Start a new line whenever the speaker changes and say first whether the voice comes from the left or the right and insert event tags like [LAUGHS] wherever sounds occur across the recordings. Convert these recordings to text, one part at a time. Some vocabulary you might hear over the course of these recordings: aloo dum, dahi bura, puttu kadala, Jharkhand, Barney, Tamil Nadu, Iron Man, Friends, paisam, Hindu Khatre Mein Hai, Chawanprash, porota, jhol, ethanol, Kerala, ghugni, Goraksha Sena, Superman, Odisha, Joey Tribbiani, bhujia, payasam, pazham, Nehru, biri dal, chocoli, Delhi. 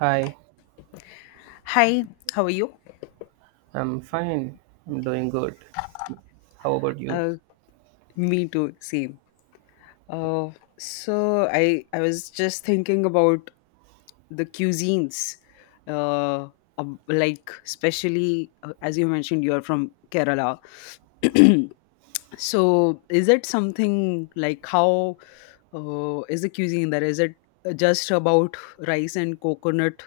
right: Hi,
left: Hi, how are you?
right: I'm fine. I'm doing good. How about you?
left: Uh, Me too, same. Uh, so I was just thinking about the cuisines, uh, like especially as you mentioned, you're from Kerala. [CLEARS THROAT] So is it something like how is the cuisine there? Is it just about rice and coconut,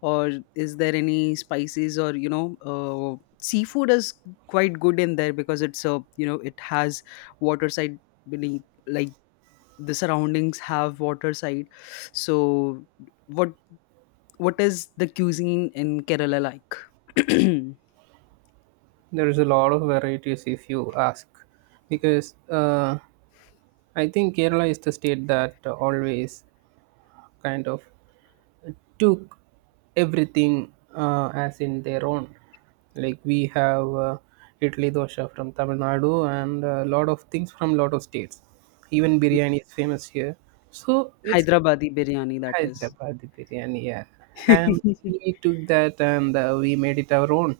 left: or is there any spices or seafood is quite good in there because it's a it has water side beneath, like the surroundings have water side. So what what is the cuisine in Kerala like? [CLEARS THROAT]
right: There is a lot of varieties if you ask, because I think Kerala is the state that always kind of took everything as in their own. Like we have Italy dosha from Tamil Nadu and a lot of things from lot of states. Even biryani is famous here. So it's
left: Hyderabadi biryani,
right: Hi,
left: that is.
right: chapati biryani. Yeah, and he took that and we made it our own.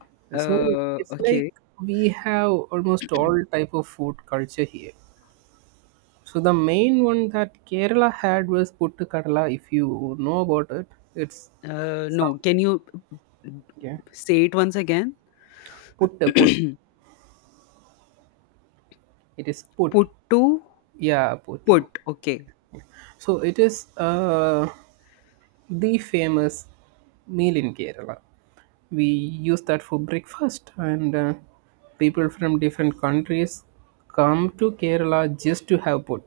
left: [LAUGHS]
right: So it's like
left: Okay.
right: we have almost all type of food culture here. So the main one that Kerala had was puttu kadala. If you know about it, it's some
left: No. Can you
right: yeah
left: say it once again?
right: puttu put. It is put
left: Put to
right: yeah puttu.
left: put. Okay.
right: So it is the famous meal in Kerala. We use that for breakfast, and people from different countries come to Kerala just to have put.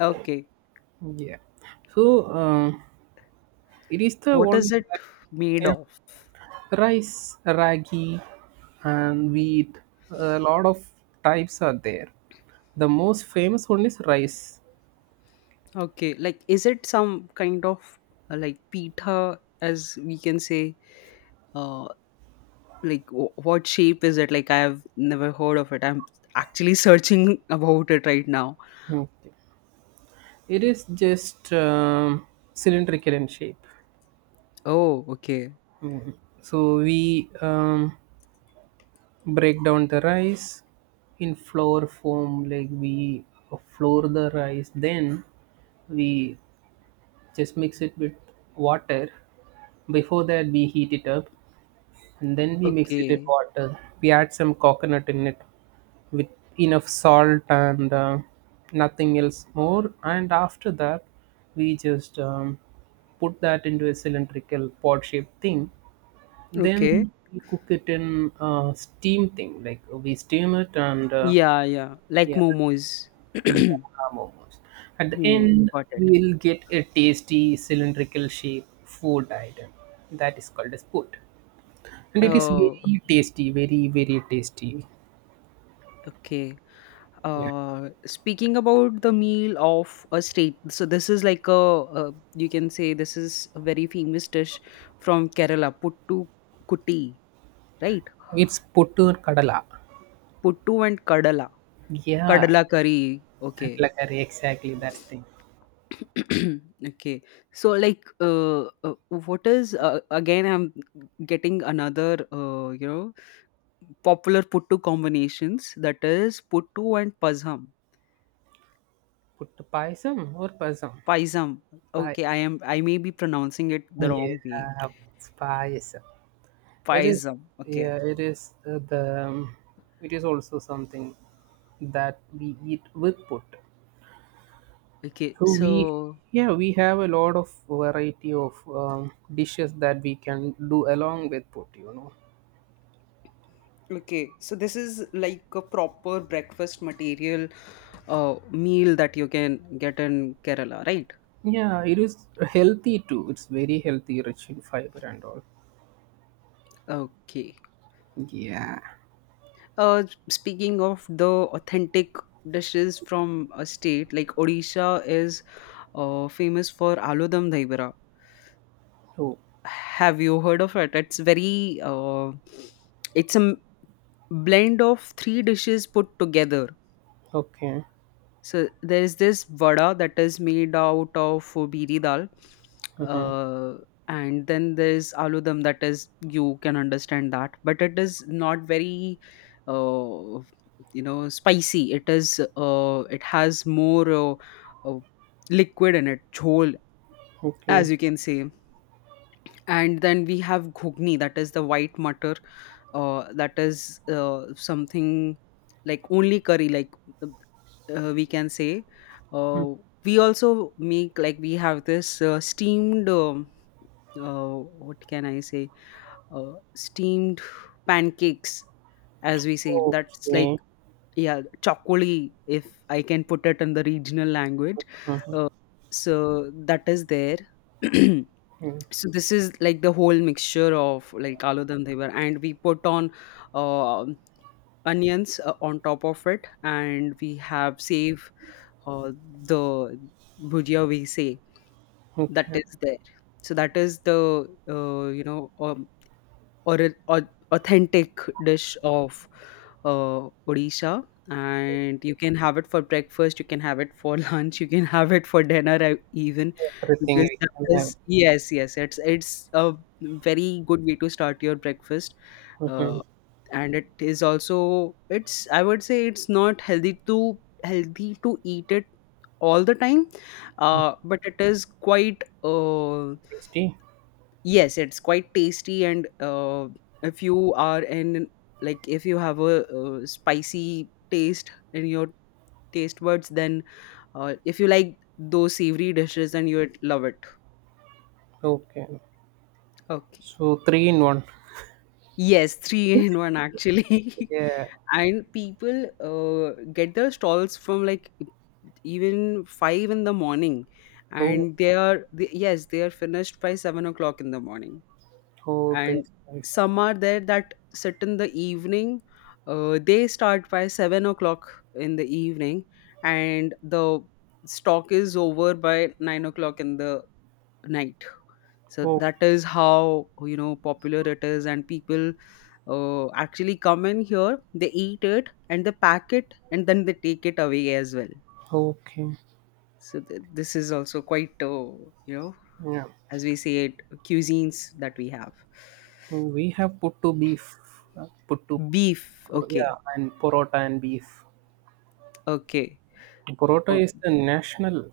left: Okay.
right: Yeah. So it is the
left: What
right: one
left: is it
right: that
left: made
right: yeah,
left: of?
right: rice, ragi, and wheat. A lot of types are there. The most famous one is rice.
left: Okay. Like, is it some kind of like pita, as we can say? Uh, like, what shape is it? Like, I have never heard of it. I'm actually [LAUGHS] searching about it right now.
right: Okay. It is just cylindrical in shape.
left: Oh, okay.
right: So we break down the rice in flour form, like we flour the rice, then we just mix it with water. Before that we heat it up, and then we mix it with
left: Okay.
right: water, we add some coconut in it with enough salt and nothing else more, and after that we just put that into a cylindrical pod shaped thing,
left: Okay.
right: then we cook it in a steam thing, like we steam it and
left: Yeah, yeah. Like
right: yeah,
left: momos. [CLEARS THROAT]
right: yeah, momos. At the
left: Hmm,
right: end,
left: got it.
right: we'll get a tasty cylindrical shape food item that is called as put, and it is
left: Oh,
right: very tasty, very very tasty.
left: okay.
right: Yeah,
left: Speaking about the meal of a state, so this is like a, you can say this is a very famous dish from Kerala, puttu kutti, right?
right: it's puttur kadala.
left: Puttu and kadala,
right: Yeah,
left: kadala curry. Okay.
right: kadala curry exactly that thing.
left: [CLEARS THROAT] Okay. So like, what is again? I'm getting another, popular puttu combinations. That is puttu and pazham,
right: Put the or pasam?
left: paisam. Okay,
right: Payasam.
left: I am. I may be pronouncing it the wrong way.
right: Yeah, payasam. It is,
left: Paisam. Okay.
right: yeah, it is it is also something that we eat with put.
left: Okay,
right: So we,
left: so
right: yeah, we have a lot of variety of dishes that we can do along with put. You know,
left: Okay, so this is like a proper breakfast material meal that you can get in Kerala, right?
right: yeah, it is healthy too. It's very healthy, rich in fiber and all.
left: Okay.
right: Yeah.
left: Uh, Speaking of the authentic dishes from a state, like Odisha is famous for aloo dum dahi bura.
right: Oh,
left: Have you heard of it? It's a blend of three dishes put together.
right: okay.
left: So there is this vada that is made out of biri dal,
right: Mm-hmm.
left: uh, and then there's aloo dum, that is, you can understand that, but it is not very, uh, spicy. It has more uh, liquid in it, jhol,
right: Okay.
left: as you can say. And then we have ghugni, that is the white mutter, that is something like only curry, like, we can say.
right: Mm,
left: uh, we also make, like, we have this steamed, uh, what can I say, steamed pancakes, as we say, that's like,
right: okay.
left: yeah, chocoli, if I can put it in the regional language.
right: Mm-hmm.
left: uh, so that is there. [CLEARS THROAT]
right: Mm-hmm.
left: So this is like the whole mixture of, like, aloo dum devar, and we put on uh, onions on top of it, and we have save or the bhujia, we say, that
right: Okay.
left: is there. So that is the or, or authentic dish of Odisha, and you can have it for breakfast, you can have it for [LAUGHS] lunch, you can have it for dinner even,
right: Everything
left: because
right: we
left: that
right: can have.
left: is, yes, yes, it's a very good way to start your breakfast.
right: Mm-hmm.
left: uh, and it is also, it's I would say, it's not healthy to, eat it all the time, but it is quite,
right: Tasty.
left: yes, it's quite tasty, and if you are in like if you have a, spicy taste in your taste buds, then if you like those savory dishes, then you would love it,
right: Okay.
left: okay.
right: So three in one.
left: Yes, [LAUGHS] three in one, actually. [LAUGHS]
right: Yeah.
left: And people get their stalls from, like, even 5 in the morning,
right: Oh,
left: and yes, they are finished by 7 o'clock in the morning,
right: oh,
left: and
right: that's nice.
left: some are there that sit in the evening, they start by 7 o'clock in the evening, and the stock is over by 9 o'clock in the night. So
right: Oh,
left: that is how popular it is, and people actually come in here, they eat it, and they pack it, and then they take it away as well.
right: okay.
left: So this is also quite, you know,
right: Yeah.
left: as we say it, cuisines that we have.
right: Oh, we have put to beef, puttu,
left: Beef.
right: yeah,
left: Okay.
right: and porota and beef.
left: Okay.
right: Porota
left: Oh,
right: is the national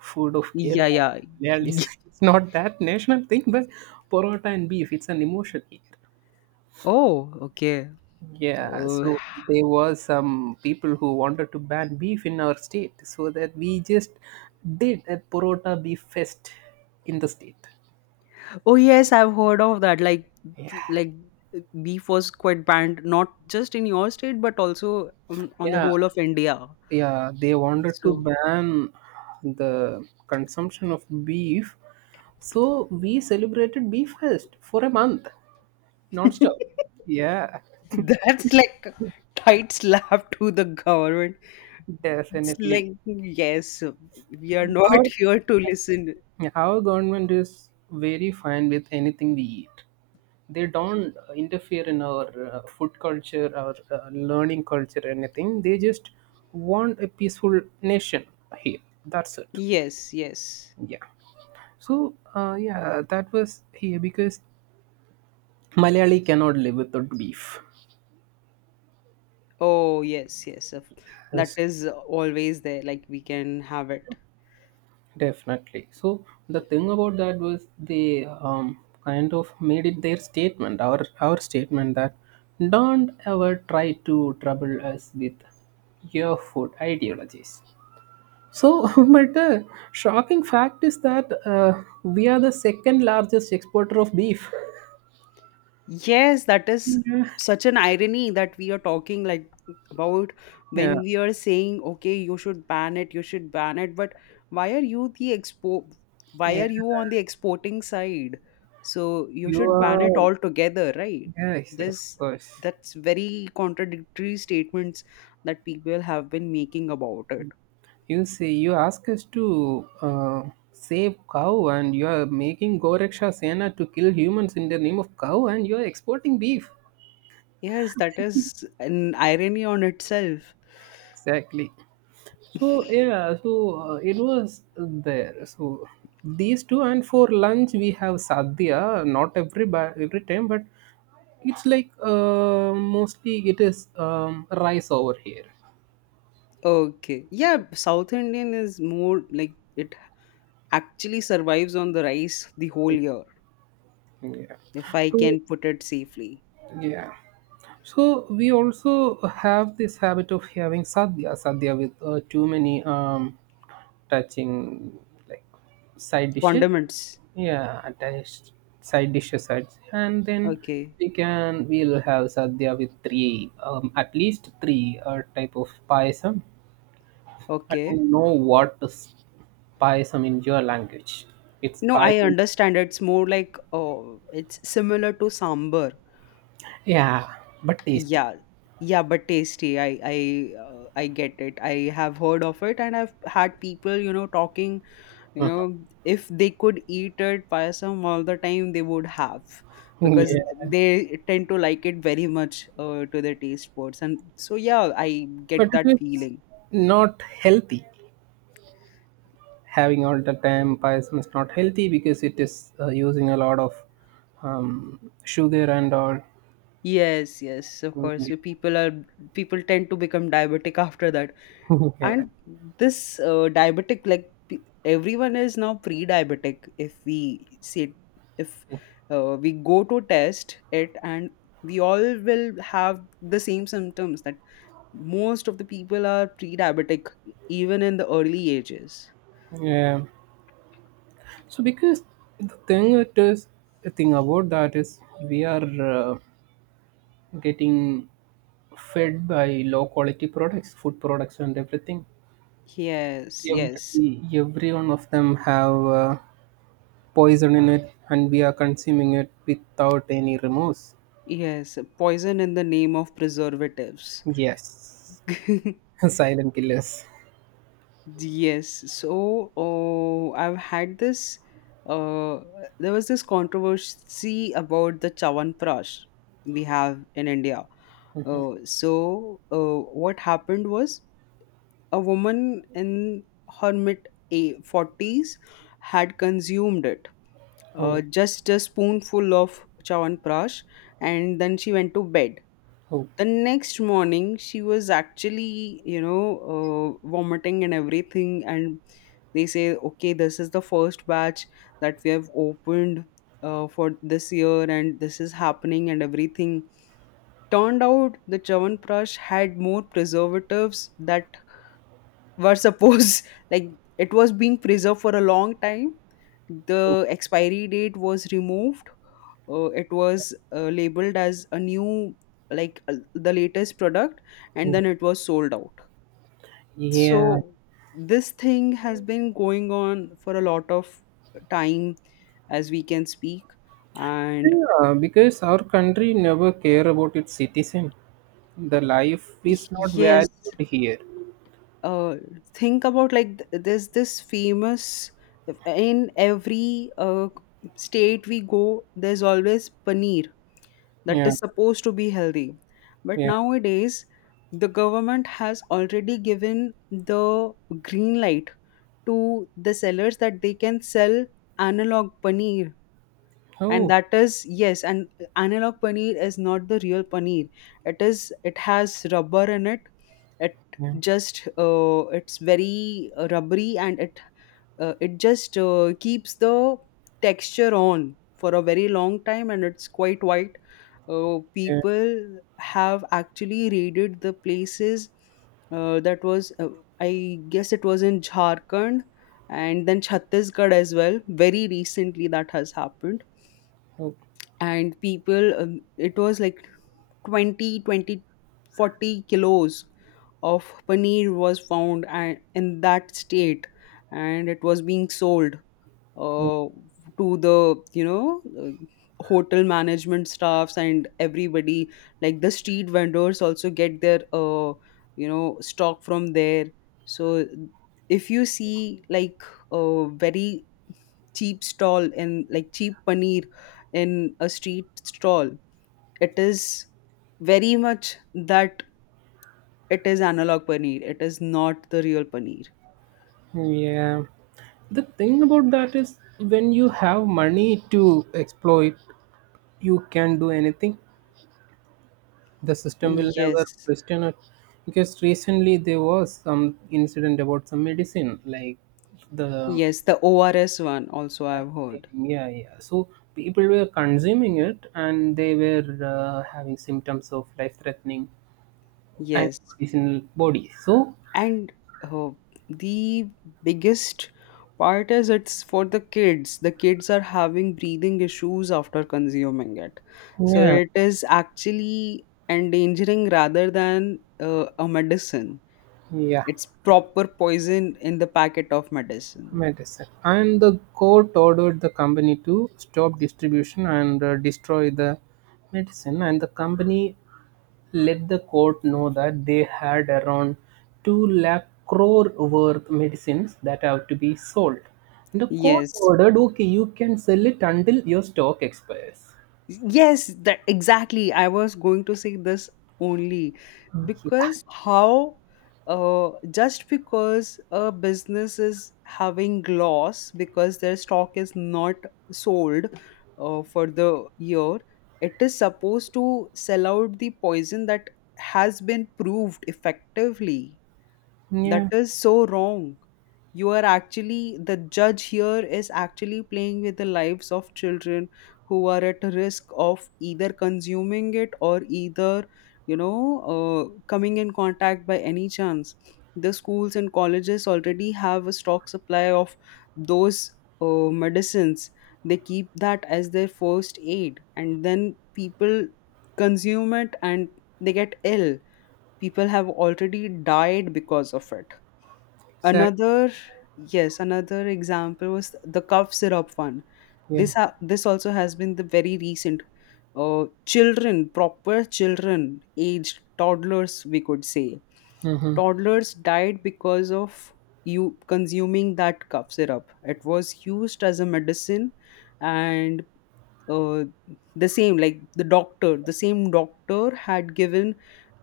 right: food of
left: yeah,
right: Kerala.
left: yeah.
right: Well,
left: [LAUGHS]
right: it's not that national thing, but porota and beef, it's an emotion.
left: Oh, okay.
right: Yeah,
left: Oh.
right: so
left: [SIGHS]
right: there was some people who wanted to ban beef in our state, so that we just did a Porota beef fest in the state.
left: [LAUGHS] Oh yes, I've heard of that. Like,
right: Yeah,
left: b- like beef was quite banned, not just in your state, but also on the
right: yeah,
left: whole of India.
right: yeah. They wanted to
left: So,
right: ban the consumption of beef, so we celebrated beef fest for a month, non-stop.
left: [LAUGHS]
right: Yeah,
left: that's like a tight slap to the government. It's
right: definitely.
left: like, yes, we are not
right: Our,
left: [LAUGHS] here to listen.
right: our government is very fine with anything we eat. They don't interfere in our food culture, our learning culture, anything. They just want a peaceful nation here, that's it.
left: Yes, yes.
right: Yeah, so yeah, that was here because malayali cannot live without beef.
left: Oh, yes, yes. That
right: Yes,
left: is always there. Like, we can have it.
right: definitely. So the thing about that was they kind of made it their statement, our statement, that don't ever try to trouble us with your food ideologies. So, [LAUGHS] but the shocking fact is that we are the second largest exporter of beef.
left: Yes, that is
right: Yeah,
left: such an irony, that we are talking, like, about,
right: yeah,
left: when we are saying, okay, you should ban it, you should ban it, but why are you the expo why
right: yeah.
left: are you on the exporting side? So you
right: You
left: should ban it
right: are,
left: altogether, right?
right: yes, of
left: This
right: course.
left: That's very contradictory statements that people have been making about it.
right: You say you ask us to save cow, and you are making Goraksha Sena to kill humans in the name of cow, and you are exporting beef.
left: Yes, that is an irony on itself.
right: Exactly. So yeah, so it was there. So these two, and for lunch we have sadhya. Not every every time, but it's like mostly it is rice over here.
left: Okay. Yeah, South Indian is more like, it actually survives on the rice the whole year,
right: Yeah.
left: if I
right: So
left: can put it safely.
right: yeah. So we also have this habit of having sadhya, sadhya with too many touching, like, side dishes.
left: Condiments.
right: Yeah, attached side dishes, sides. And then
left: Okay.
right: we can, we'll have sadhya with three, at least three type of payasam. I
left: Okay.
right: don't know what spice. I mean, your language. It's
left: No,
right: spice.
left: I understand. It's more like, oh, it's similar to sambar.
right: Yeah, but tasty. [LAUGHS]
left: Yeah. Yeah, but tasty. I get it. I have heard of it, and I've had people, talking, you know, if they could eat it payasam all the time, they would have, because
right: Yeah,
left: they tend to like it very much, to their taste buds. And so, yeah, I
right: but
left: get that
right: it is
left: feeling.
right: not healthy. Having all the time pies is not healthy because it is using a lot of sugar and all.
left: Yes, yes, of course. So,
right: [LAUGHS]
left: People tend to become diabetic [LAUGHS] after that,
right: yeah.
left: and this, everyone is now pre-diabetic. If we go to test it, and we all will have the same symptoms, that most of the people are pre-diabetic even in the early ages.
right: Yeah. So because the thing it is, the thing about that is we are uh, getting fed by low quality products, food products and everything.
left: Yes, yes,
right: Every one of them have poison in it, and we are consuming it without any remorse.
left: yes. Poison in the name of preservatives.
right: Yes,
left: [LAUGHS]
right: [LAUGHS] silent killers.
left: Yes. So, I've had this. Uh, there was this controversy about the Chawanprash we have in India. So, what happened was, a woman in her mid, 40s, had consumed it,
right: Oh,
left: just a spoonful of Chawanprash, and then she went to bed.
right: oh,
left: The next morning she was actually, vomiting and everything, and they say, okay, this is the first batch that we have opened, for this year, and this is happening, and everything turned out the chawanprash had more preservatives that were supposed, [LAUGHS] like, it was being preserved for a long time. The expiry date was removed, it was labeled as a new, like, the latest product, and
right: oh.
left: then it was sold out.
right: Yeah.
left: So this thing has been going on for a lot of time, as we can speak, and
right: Yeah, because our country never care about its citizen. The life is not
left: yes.
right: valued here.
left: uh, think about, like, there's this famous, in every state we go, there's always paneer, that
right: Yeah,
left: is supposed to be healthy, but
right: yeah.
left: nowadays the government has already given the green light to the sellers, that they can sell analog paneer. And
right: Oh,
left: that is, yes, and analog paneer is not the real paneer. It has rubber in it. It
right: yeah,
left: just It's very rubbery, and it it just keeps the texture on for a very long time, and it's quite white.
right: yeah.
left: People have actually raided the places, that was, I guess it was in Jharkhand, and then Chhattisgarh as well, very recently that has happened.
right: Oh,
left: And people, it was like 20, 20, 40 kilos of paneer was found, and in that state, and it was being sold
right: oh,
left: uh, to the, hotel management staffs and everybody, like the street vendors also get their stock from there. So if you see, like, very cheap stall, in like cheap paneer, in a street stall, it is very much that it is analog paneer, it is not the real paneer.
right: yeah. The thing about that is when you have money to exploit, you can do anything, the system will never
left: Yes,
right: question it. Because recently there was some incident about some medicine, like the
left: yes, the ORS one also
right: I
left: I've
right: think,
left: heard.
right: yeah, yeah. So people were consuming it and they were having symptoms of life threatening
left: Yes,
right: antibodies in body. So
left: and uh, the biggest part is, it's for the kids are having breathing issues after consuming it. So
right: yeah,
left: it is actually endangering, rather than a medicine.
right: yeah,
left: It's proper poison in the packet of medicine.
right: medicine. And the court ordered the company to stop distribution and destroy the medicine, and the company let the court know that they had around two lakh crore worth medicines that have to be sold. The court
left: Yes.
right: ordered, okay, you can sell it until your stock expires.
left: Yes, that exactly. I was going to say this only,
right: Yeah,
left: because how, just because a business is having loss, because their stock is not sold for the year, it is supposed to sell out the poison, that has been proved effectively. That
right: yeah,
left: is so wrong. You are actually, the judge here is actually playing with the lives of children, who are at risk of either consuming it, or either, you know, coming in contact by any chance. The schools and colleges already have a stock supply of those medicines. They keep that as their first aid, and then people consume it and they get ill. People have already died because of it.
right: exactly.
left: Another, yes, another example was the cough syrup one.
right: Yeah.
left: This also has been the very recent. Children, proper children, aged toddlers, we could say,
right: Mm-hmm.
left: toddlers died because of you consuming that cough syrup. It was used as a medicine, and uh, the same like the same doctor had given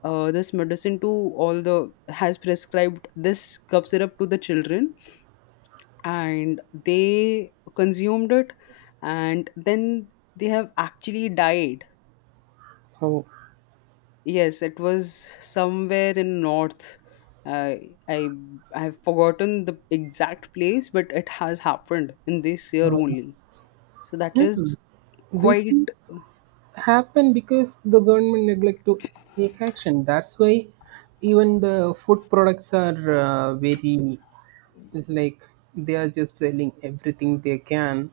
left: this medicine to all the has prescribed this cough syrup to the children, and they consumed it, and then they have actually died.
right: Oh.
left: Yes, it was somewhere in north, uh, i I have forgotten the exact place, but it has happened in this year only, so that
right: Mhm.
left: is
right: These
left: quite.
right: things happen because the government neglect to take action. That's why even the food products are very, like, they are just selling everything they can,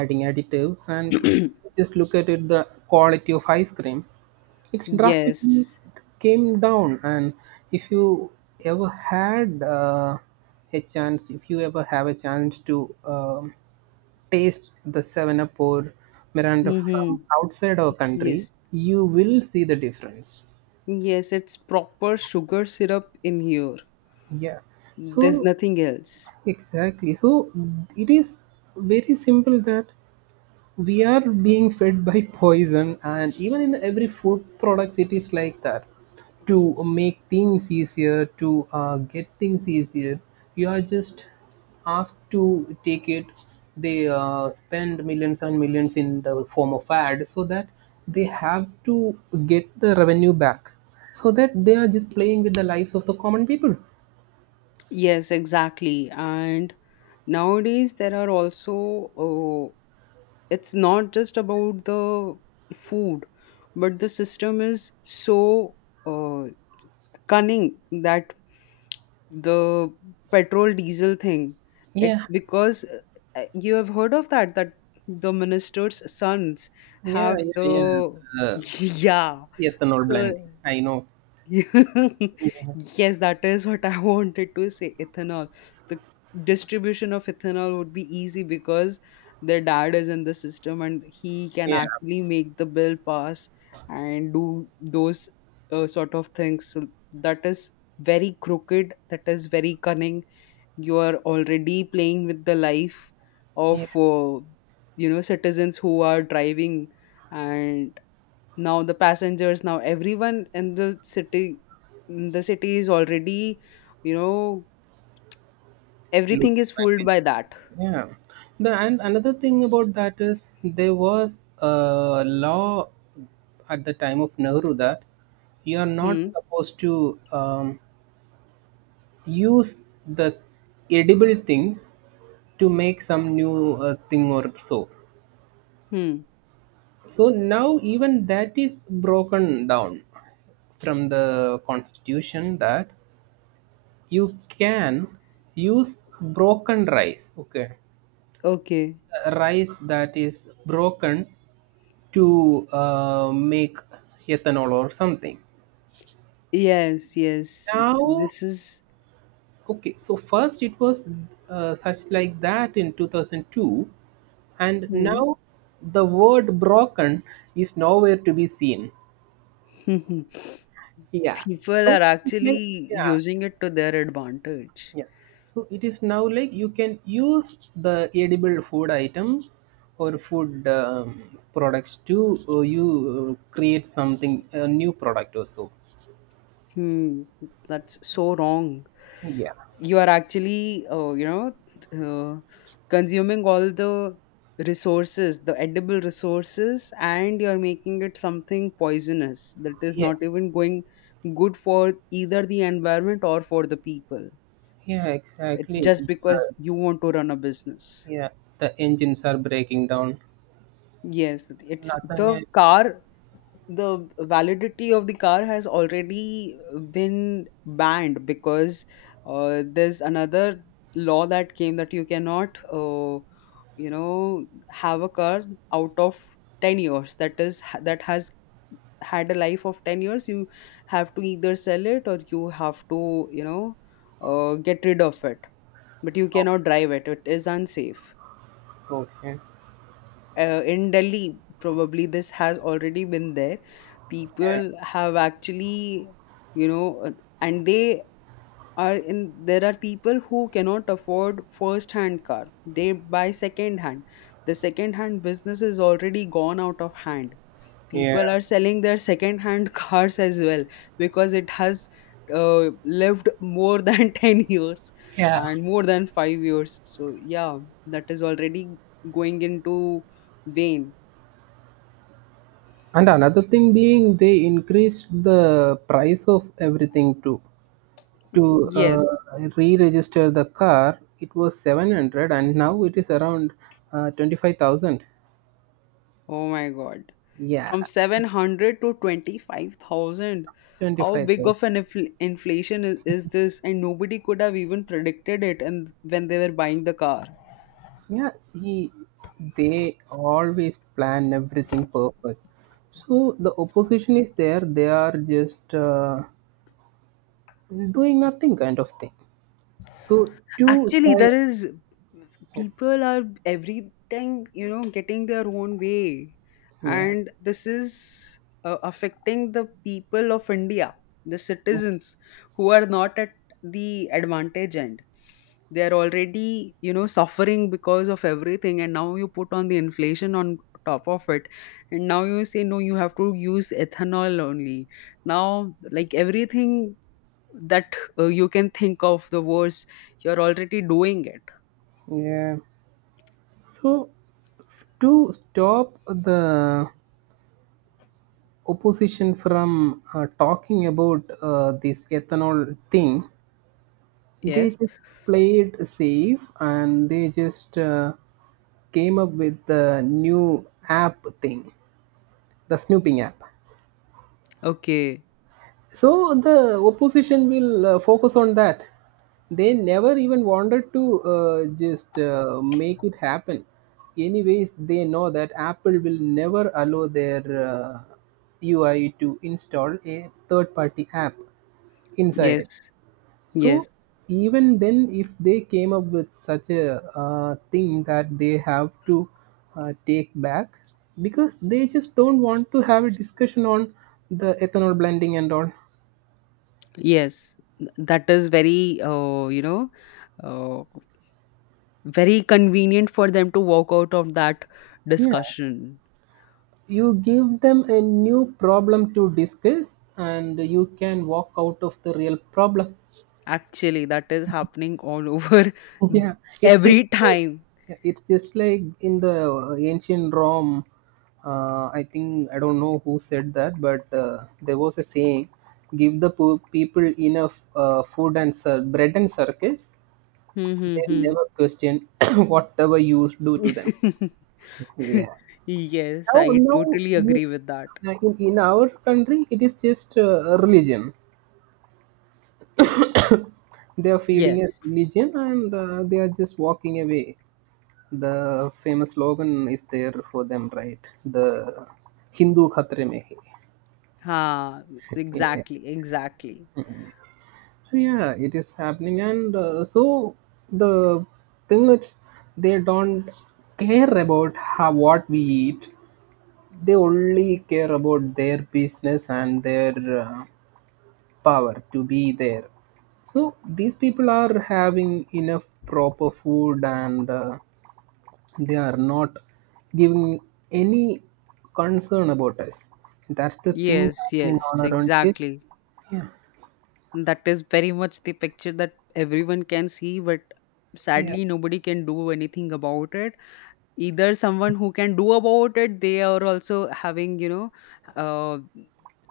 right: adding additives
left: [COUGHS]
right: and
left: [CLEARS THROAT]
right: just look at it, the quality of ice cream, it's drastically
left: Yes.
right: came down. And if you ever had a chance, if you ever have a chance to taste the 7Up up or miranda from
left: Mm-hmm.
right: outside our country,
left: Yes,
right: you will see the difference.
left: yes, it's proper sugar syrup in here.
right: Yeah,
left: There's
right: so
left: nothing else.
right: exactly. So it is very simple that we are being fed by poison, and even in every food products it is like that. To make things easier, to get things easier, you are just asked to take it. They spend millions and millions in the form of ads so that they have to get the revenue back, so that they are just playing with the lives of the common people.
left: Yes, exactly. And nowadays, there are also, it's not just about the food, but the system is so uh, cunning that the petrol diesel thing,
right: Yeah,
left: it's because you have heard of that, that the minister's sons
right: yeah,
left: have
right: yeah,
left: the,
right: yeah, uh,
left: [LAUGHS] yeah.
right: ethanol
left: So,
right: blending, I know.
left: [LAUGHS] yes, that is what I [LAUGHS] wanted to say. Ethanol. The distribution of ethanol would be easy because their dad is in the system, and he can
right: Yeah,
left: actually make the bill pass and do those sort of things. So that is very crooked. That is very cunning. You are already playing with the life of
right: yeah.
left: citizens who are driving, and now the passengers, now everyone in the city is already, you know everything is fooled by that.
right: Yeah. The, and another thing about that is there was a law at the time of Nehru that you are
left: Hmm,
right: not supposed to use the edible things to make some new thing or soap.
left: hmm,
right: So now even that is broken down from the constitution, that you can use broken rice. Okay,
left: okay,
right: rice that is broken, to make ethanol or something.
left: yes, yes.
right: Now,
left: This is,
right: okay, so first it was such like that in 2002, and
left: hmm.
right: now the word broken is nowhere to be seen.
left: [LAUGHS]
right: Yeah,
left: People
right: so
left: are
right: it's like,
left: actually
right: yeah,
left: using it to their advantage.
right: yeah. So it is now like you can use the edible food items or food products to you create something, a new product or so.
left: Hmm, that's so wrong.
right: Yeah.
left: You are actually uh, consuming all the edible resources, and you're making it something poisonous that is not
right: Yes.
left: even going good for either the environment or for the people.
right: Yeah,
left: It's
right: exactly.
left: just because you want to run a business.
right: Yeah, the engines are breaking down.
left: Yes, it's
right: Nothing
left: the
right: is
left: car. The validity of the car has already been banned because there's another law that came that you cannot have a car out of 10 years, that has had a life of 10 years. You have to either sell it, or you have to get rid of it, but you cannot drive it. It is unsafe.
right: okay.
left: In Delhi, probably this has already been there.
right: Yeah,
left: People have actually, you know, uh, and they are in. There are people who cannot afford first-hand car; they buy second-hand. The second-hand business is already gone out of hand. People
right: yeah,
left: are selling their second-hand [LAUGHS] cars as well, because it has lived more than [LAUGHS] 10 years
right: yeah.
left: and more than 5 years. So yeah, that is already going into vain.
right: And another thing being, they increased the price of everything too. To
left: Yes.
right: re-register the car, it was 700, and now it is around 25,000.
left: Oh my God. From
right: Yeah,
left: 700 to 25,000. How
right: twenty-five
left: big
right: thousand.
left: of an inflation is this? And nobody could have even predicted it and when they were buying the car.
right: Yeah, see, they always plan everything perfect. So the opposition is there, they are just doing nothing kind of thing. So to
left: Actually,
right: side,
left: there is people are every time, getting their own way,
right: yeah,
left: and this is affecting the people of India, the citizens who are not at the advantage end. They are already suffering because of everything, and now you put on the inflation on top of it, and now you say no, you have to use ethanol only. Now, like everything that you can think of the words, you're already doing it.
right: yeah. So to stop the opposition from talking about this ethanol thing, they
left: Yes,
right: just played safe and they just came up with the new app thing, the snooping app.
left: okay.
right: So the opposition will focus on that. They never even wanted to just make it happen. Anyways, they know that Apple will never allow their uh, UI to install a third party app inside
left: Yes,
right: it.
left: yes.
right: So even then, if they came up with such a thing that they have to take back, because they just don't want to have a discussion on the ethanol blending and all.
left: Yes, that is very uh, very convenient for them to walk out of that
right: Yeah,
left: discussion.
right: you give them a new problem to discuss, and you can walk out of the real problem.
left: Actually, that is happening all over.
right: [LAUGHS] Yeah,
left: [LAUGHS]
right: it's just
left: Every
right: like,
left: time.
right: yeah, it's just like in the ancient Rome. I think I don't know who said that, but there was a saying: "Give the people enough food and bread and circus; they'll
left: Mm-hmm.
right: never question [COUGHS] [CLEARS THROAT] whatever you do to them."
left: [LAUGHS]
right: Yeah.
left: Yes,
right: Now,
left: I
right: now
left: totally
right: in,
left: agree with that.
right: in our country, it is just religion. They are feeding us
left: Yes.
right: religion, and they are just walking away. The famous slogan is there for them, right? The Hindu Khatre Mein Hai.
left: Ha. Exactly, exactly.
right: So yeah, it is happening, and so the thing is, they don't care about how what we eat. They only care about their business and their uh, power to be there. So these people are having enough proper food and they are not giving any concern about us. That's the thing
left: Yes,
right: happening
left: yes,
right: all around it.
left: exactly.
right: Yeah.
left: That is very much the picture that everyone can see, but
right: Yeah.
left: sadly nobody can do anything about it. Either someone who can do about it, they are also having, uh,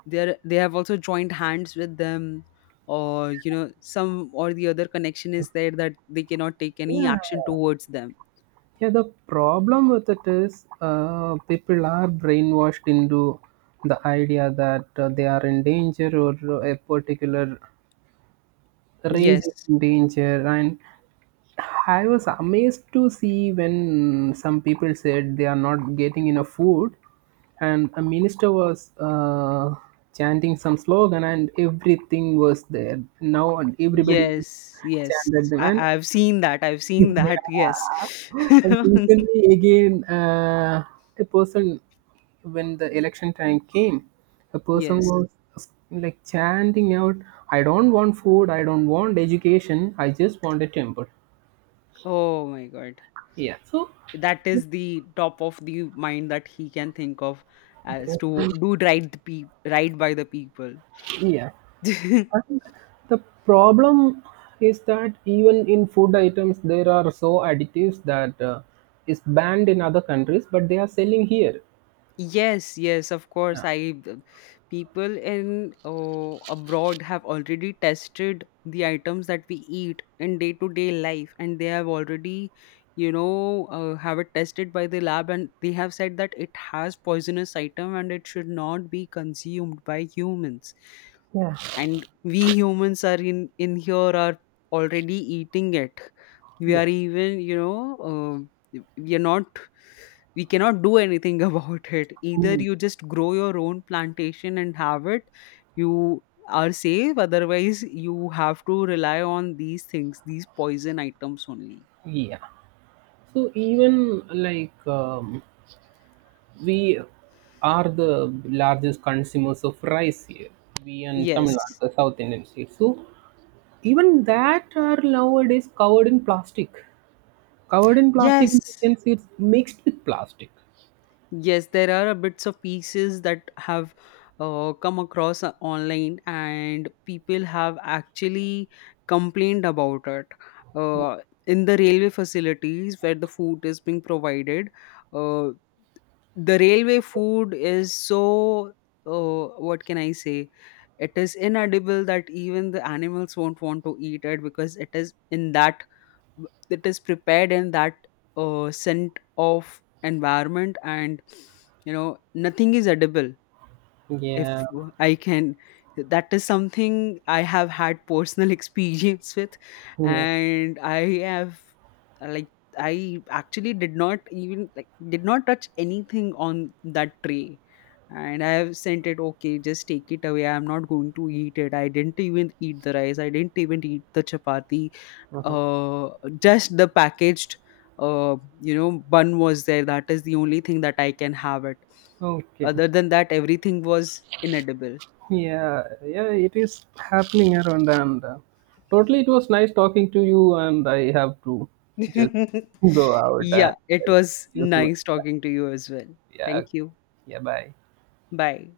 left: they have also joined hands with them, or some or the other connection is there that they cannot take any
right: Yeah.
left: action towards them.
right: Yeah, the problem with it is people are brainwashed into the idea that they are in danger, or a particular race
left: Yes,
right: is in danger. And I was amazed to see when some people said they are not getting enough food, and a minister was chanting some slogan, and everything was there. Now and everybody
left: yes, yes.
right: chanted them, and
left: I've seen that. I've
right: [LAUGHS]
left: seen that. Yes.
right: yeah. And
left: [LAUGHS]
right: recently again, a person when the election time came, a person
left: Yes.
right: was like chanting out, "I don't want food. I don't want education. I just want a temple."
left: Oh my God.
right: Yeah. So
left: That is the top of the mind that he can think of, as to
right: Every-
left: do right, right by the people.
right: yeah,
left: [LAUGHS]
right: I think the problem is that even in food items, there are so additives that is banned in other countries, but they are selling here.
left: Yes, yes, of course.
right: Yeah.
left: I the people in abroad have already tested the items that we eat in day to day life, and they have already, have it tested by the lab, and they have said that it has poisonous item and it should not be consumed by humans.
right: Yeah.
left: And we humans are in here, are already eating it. We are
right: Yes.
left: even, we are not, we cannot do anything [LAUGHS] about it. Either
right: Mm,
left: you just grow your own plantation and have it, you are safe. Otherwise, you have to rely on these poison items only.
right: yeah. So even like we are the largest consumers of rice here. We and Tamil Nadu,
left: Yes,
right: the South Indian state. So even that are nowadays covered in plastic. Covered in plastic,
left: yes,
right: in the sense it's mixed with plastic.
left: yes. There are a bits of pieces that have come across online, and people have actually complained about it. Uh, in the railway facilities where the food is being provided, uh, the railway food is so what can I say? It is inedible that even the animals won't want to eat it because it is in that, that is prepared in that scent of environment, and nothing is edible. If
right: Yeah.
left: I can, that is something I have had personal [LAUGHS] experience with,
right: Yeah.
left: and I have like, I actually did not even like did not touch anything on that tray. And I have sent it, okay, just take it away, I'm not going to eat it, I didn't even eat the rice, I didn't even eat the chapati.
right: Uh huh.
left: Uh, just the packaged uh, bun was there. That is the only thing that I can have it.
right: Okay.
left: Other than that, everything was inedible.
right: Yeah, yeah, it is happening around, and totally it was nice talking to you. And I have to just go
left: [LAUGHS]
right: out and
left: Yeah, it
right: see
left: was
right: you soon.
left: nice talking to you as well.
right: Yeah,
left: Thank you.
right: yeah, bye.
left: Bye.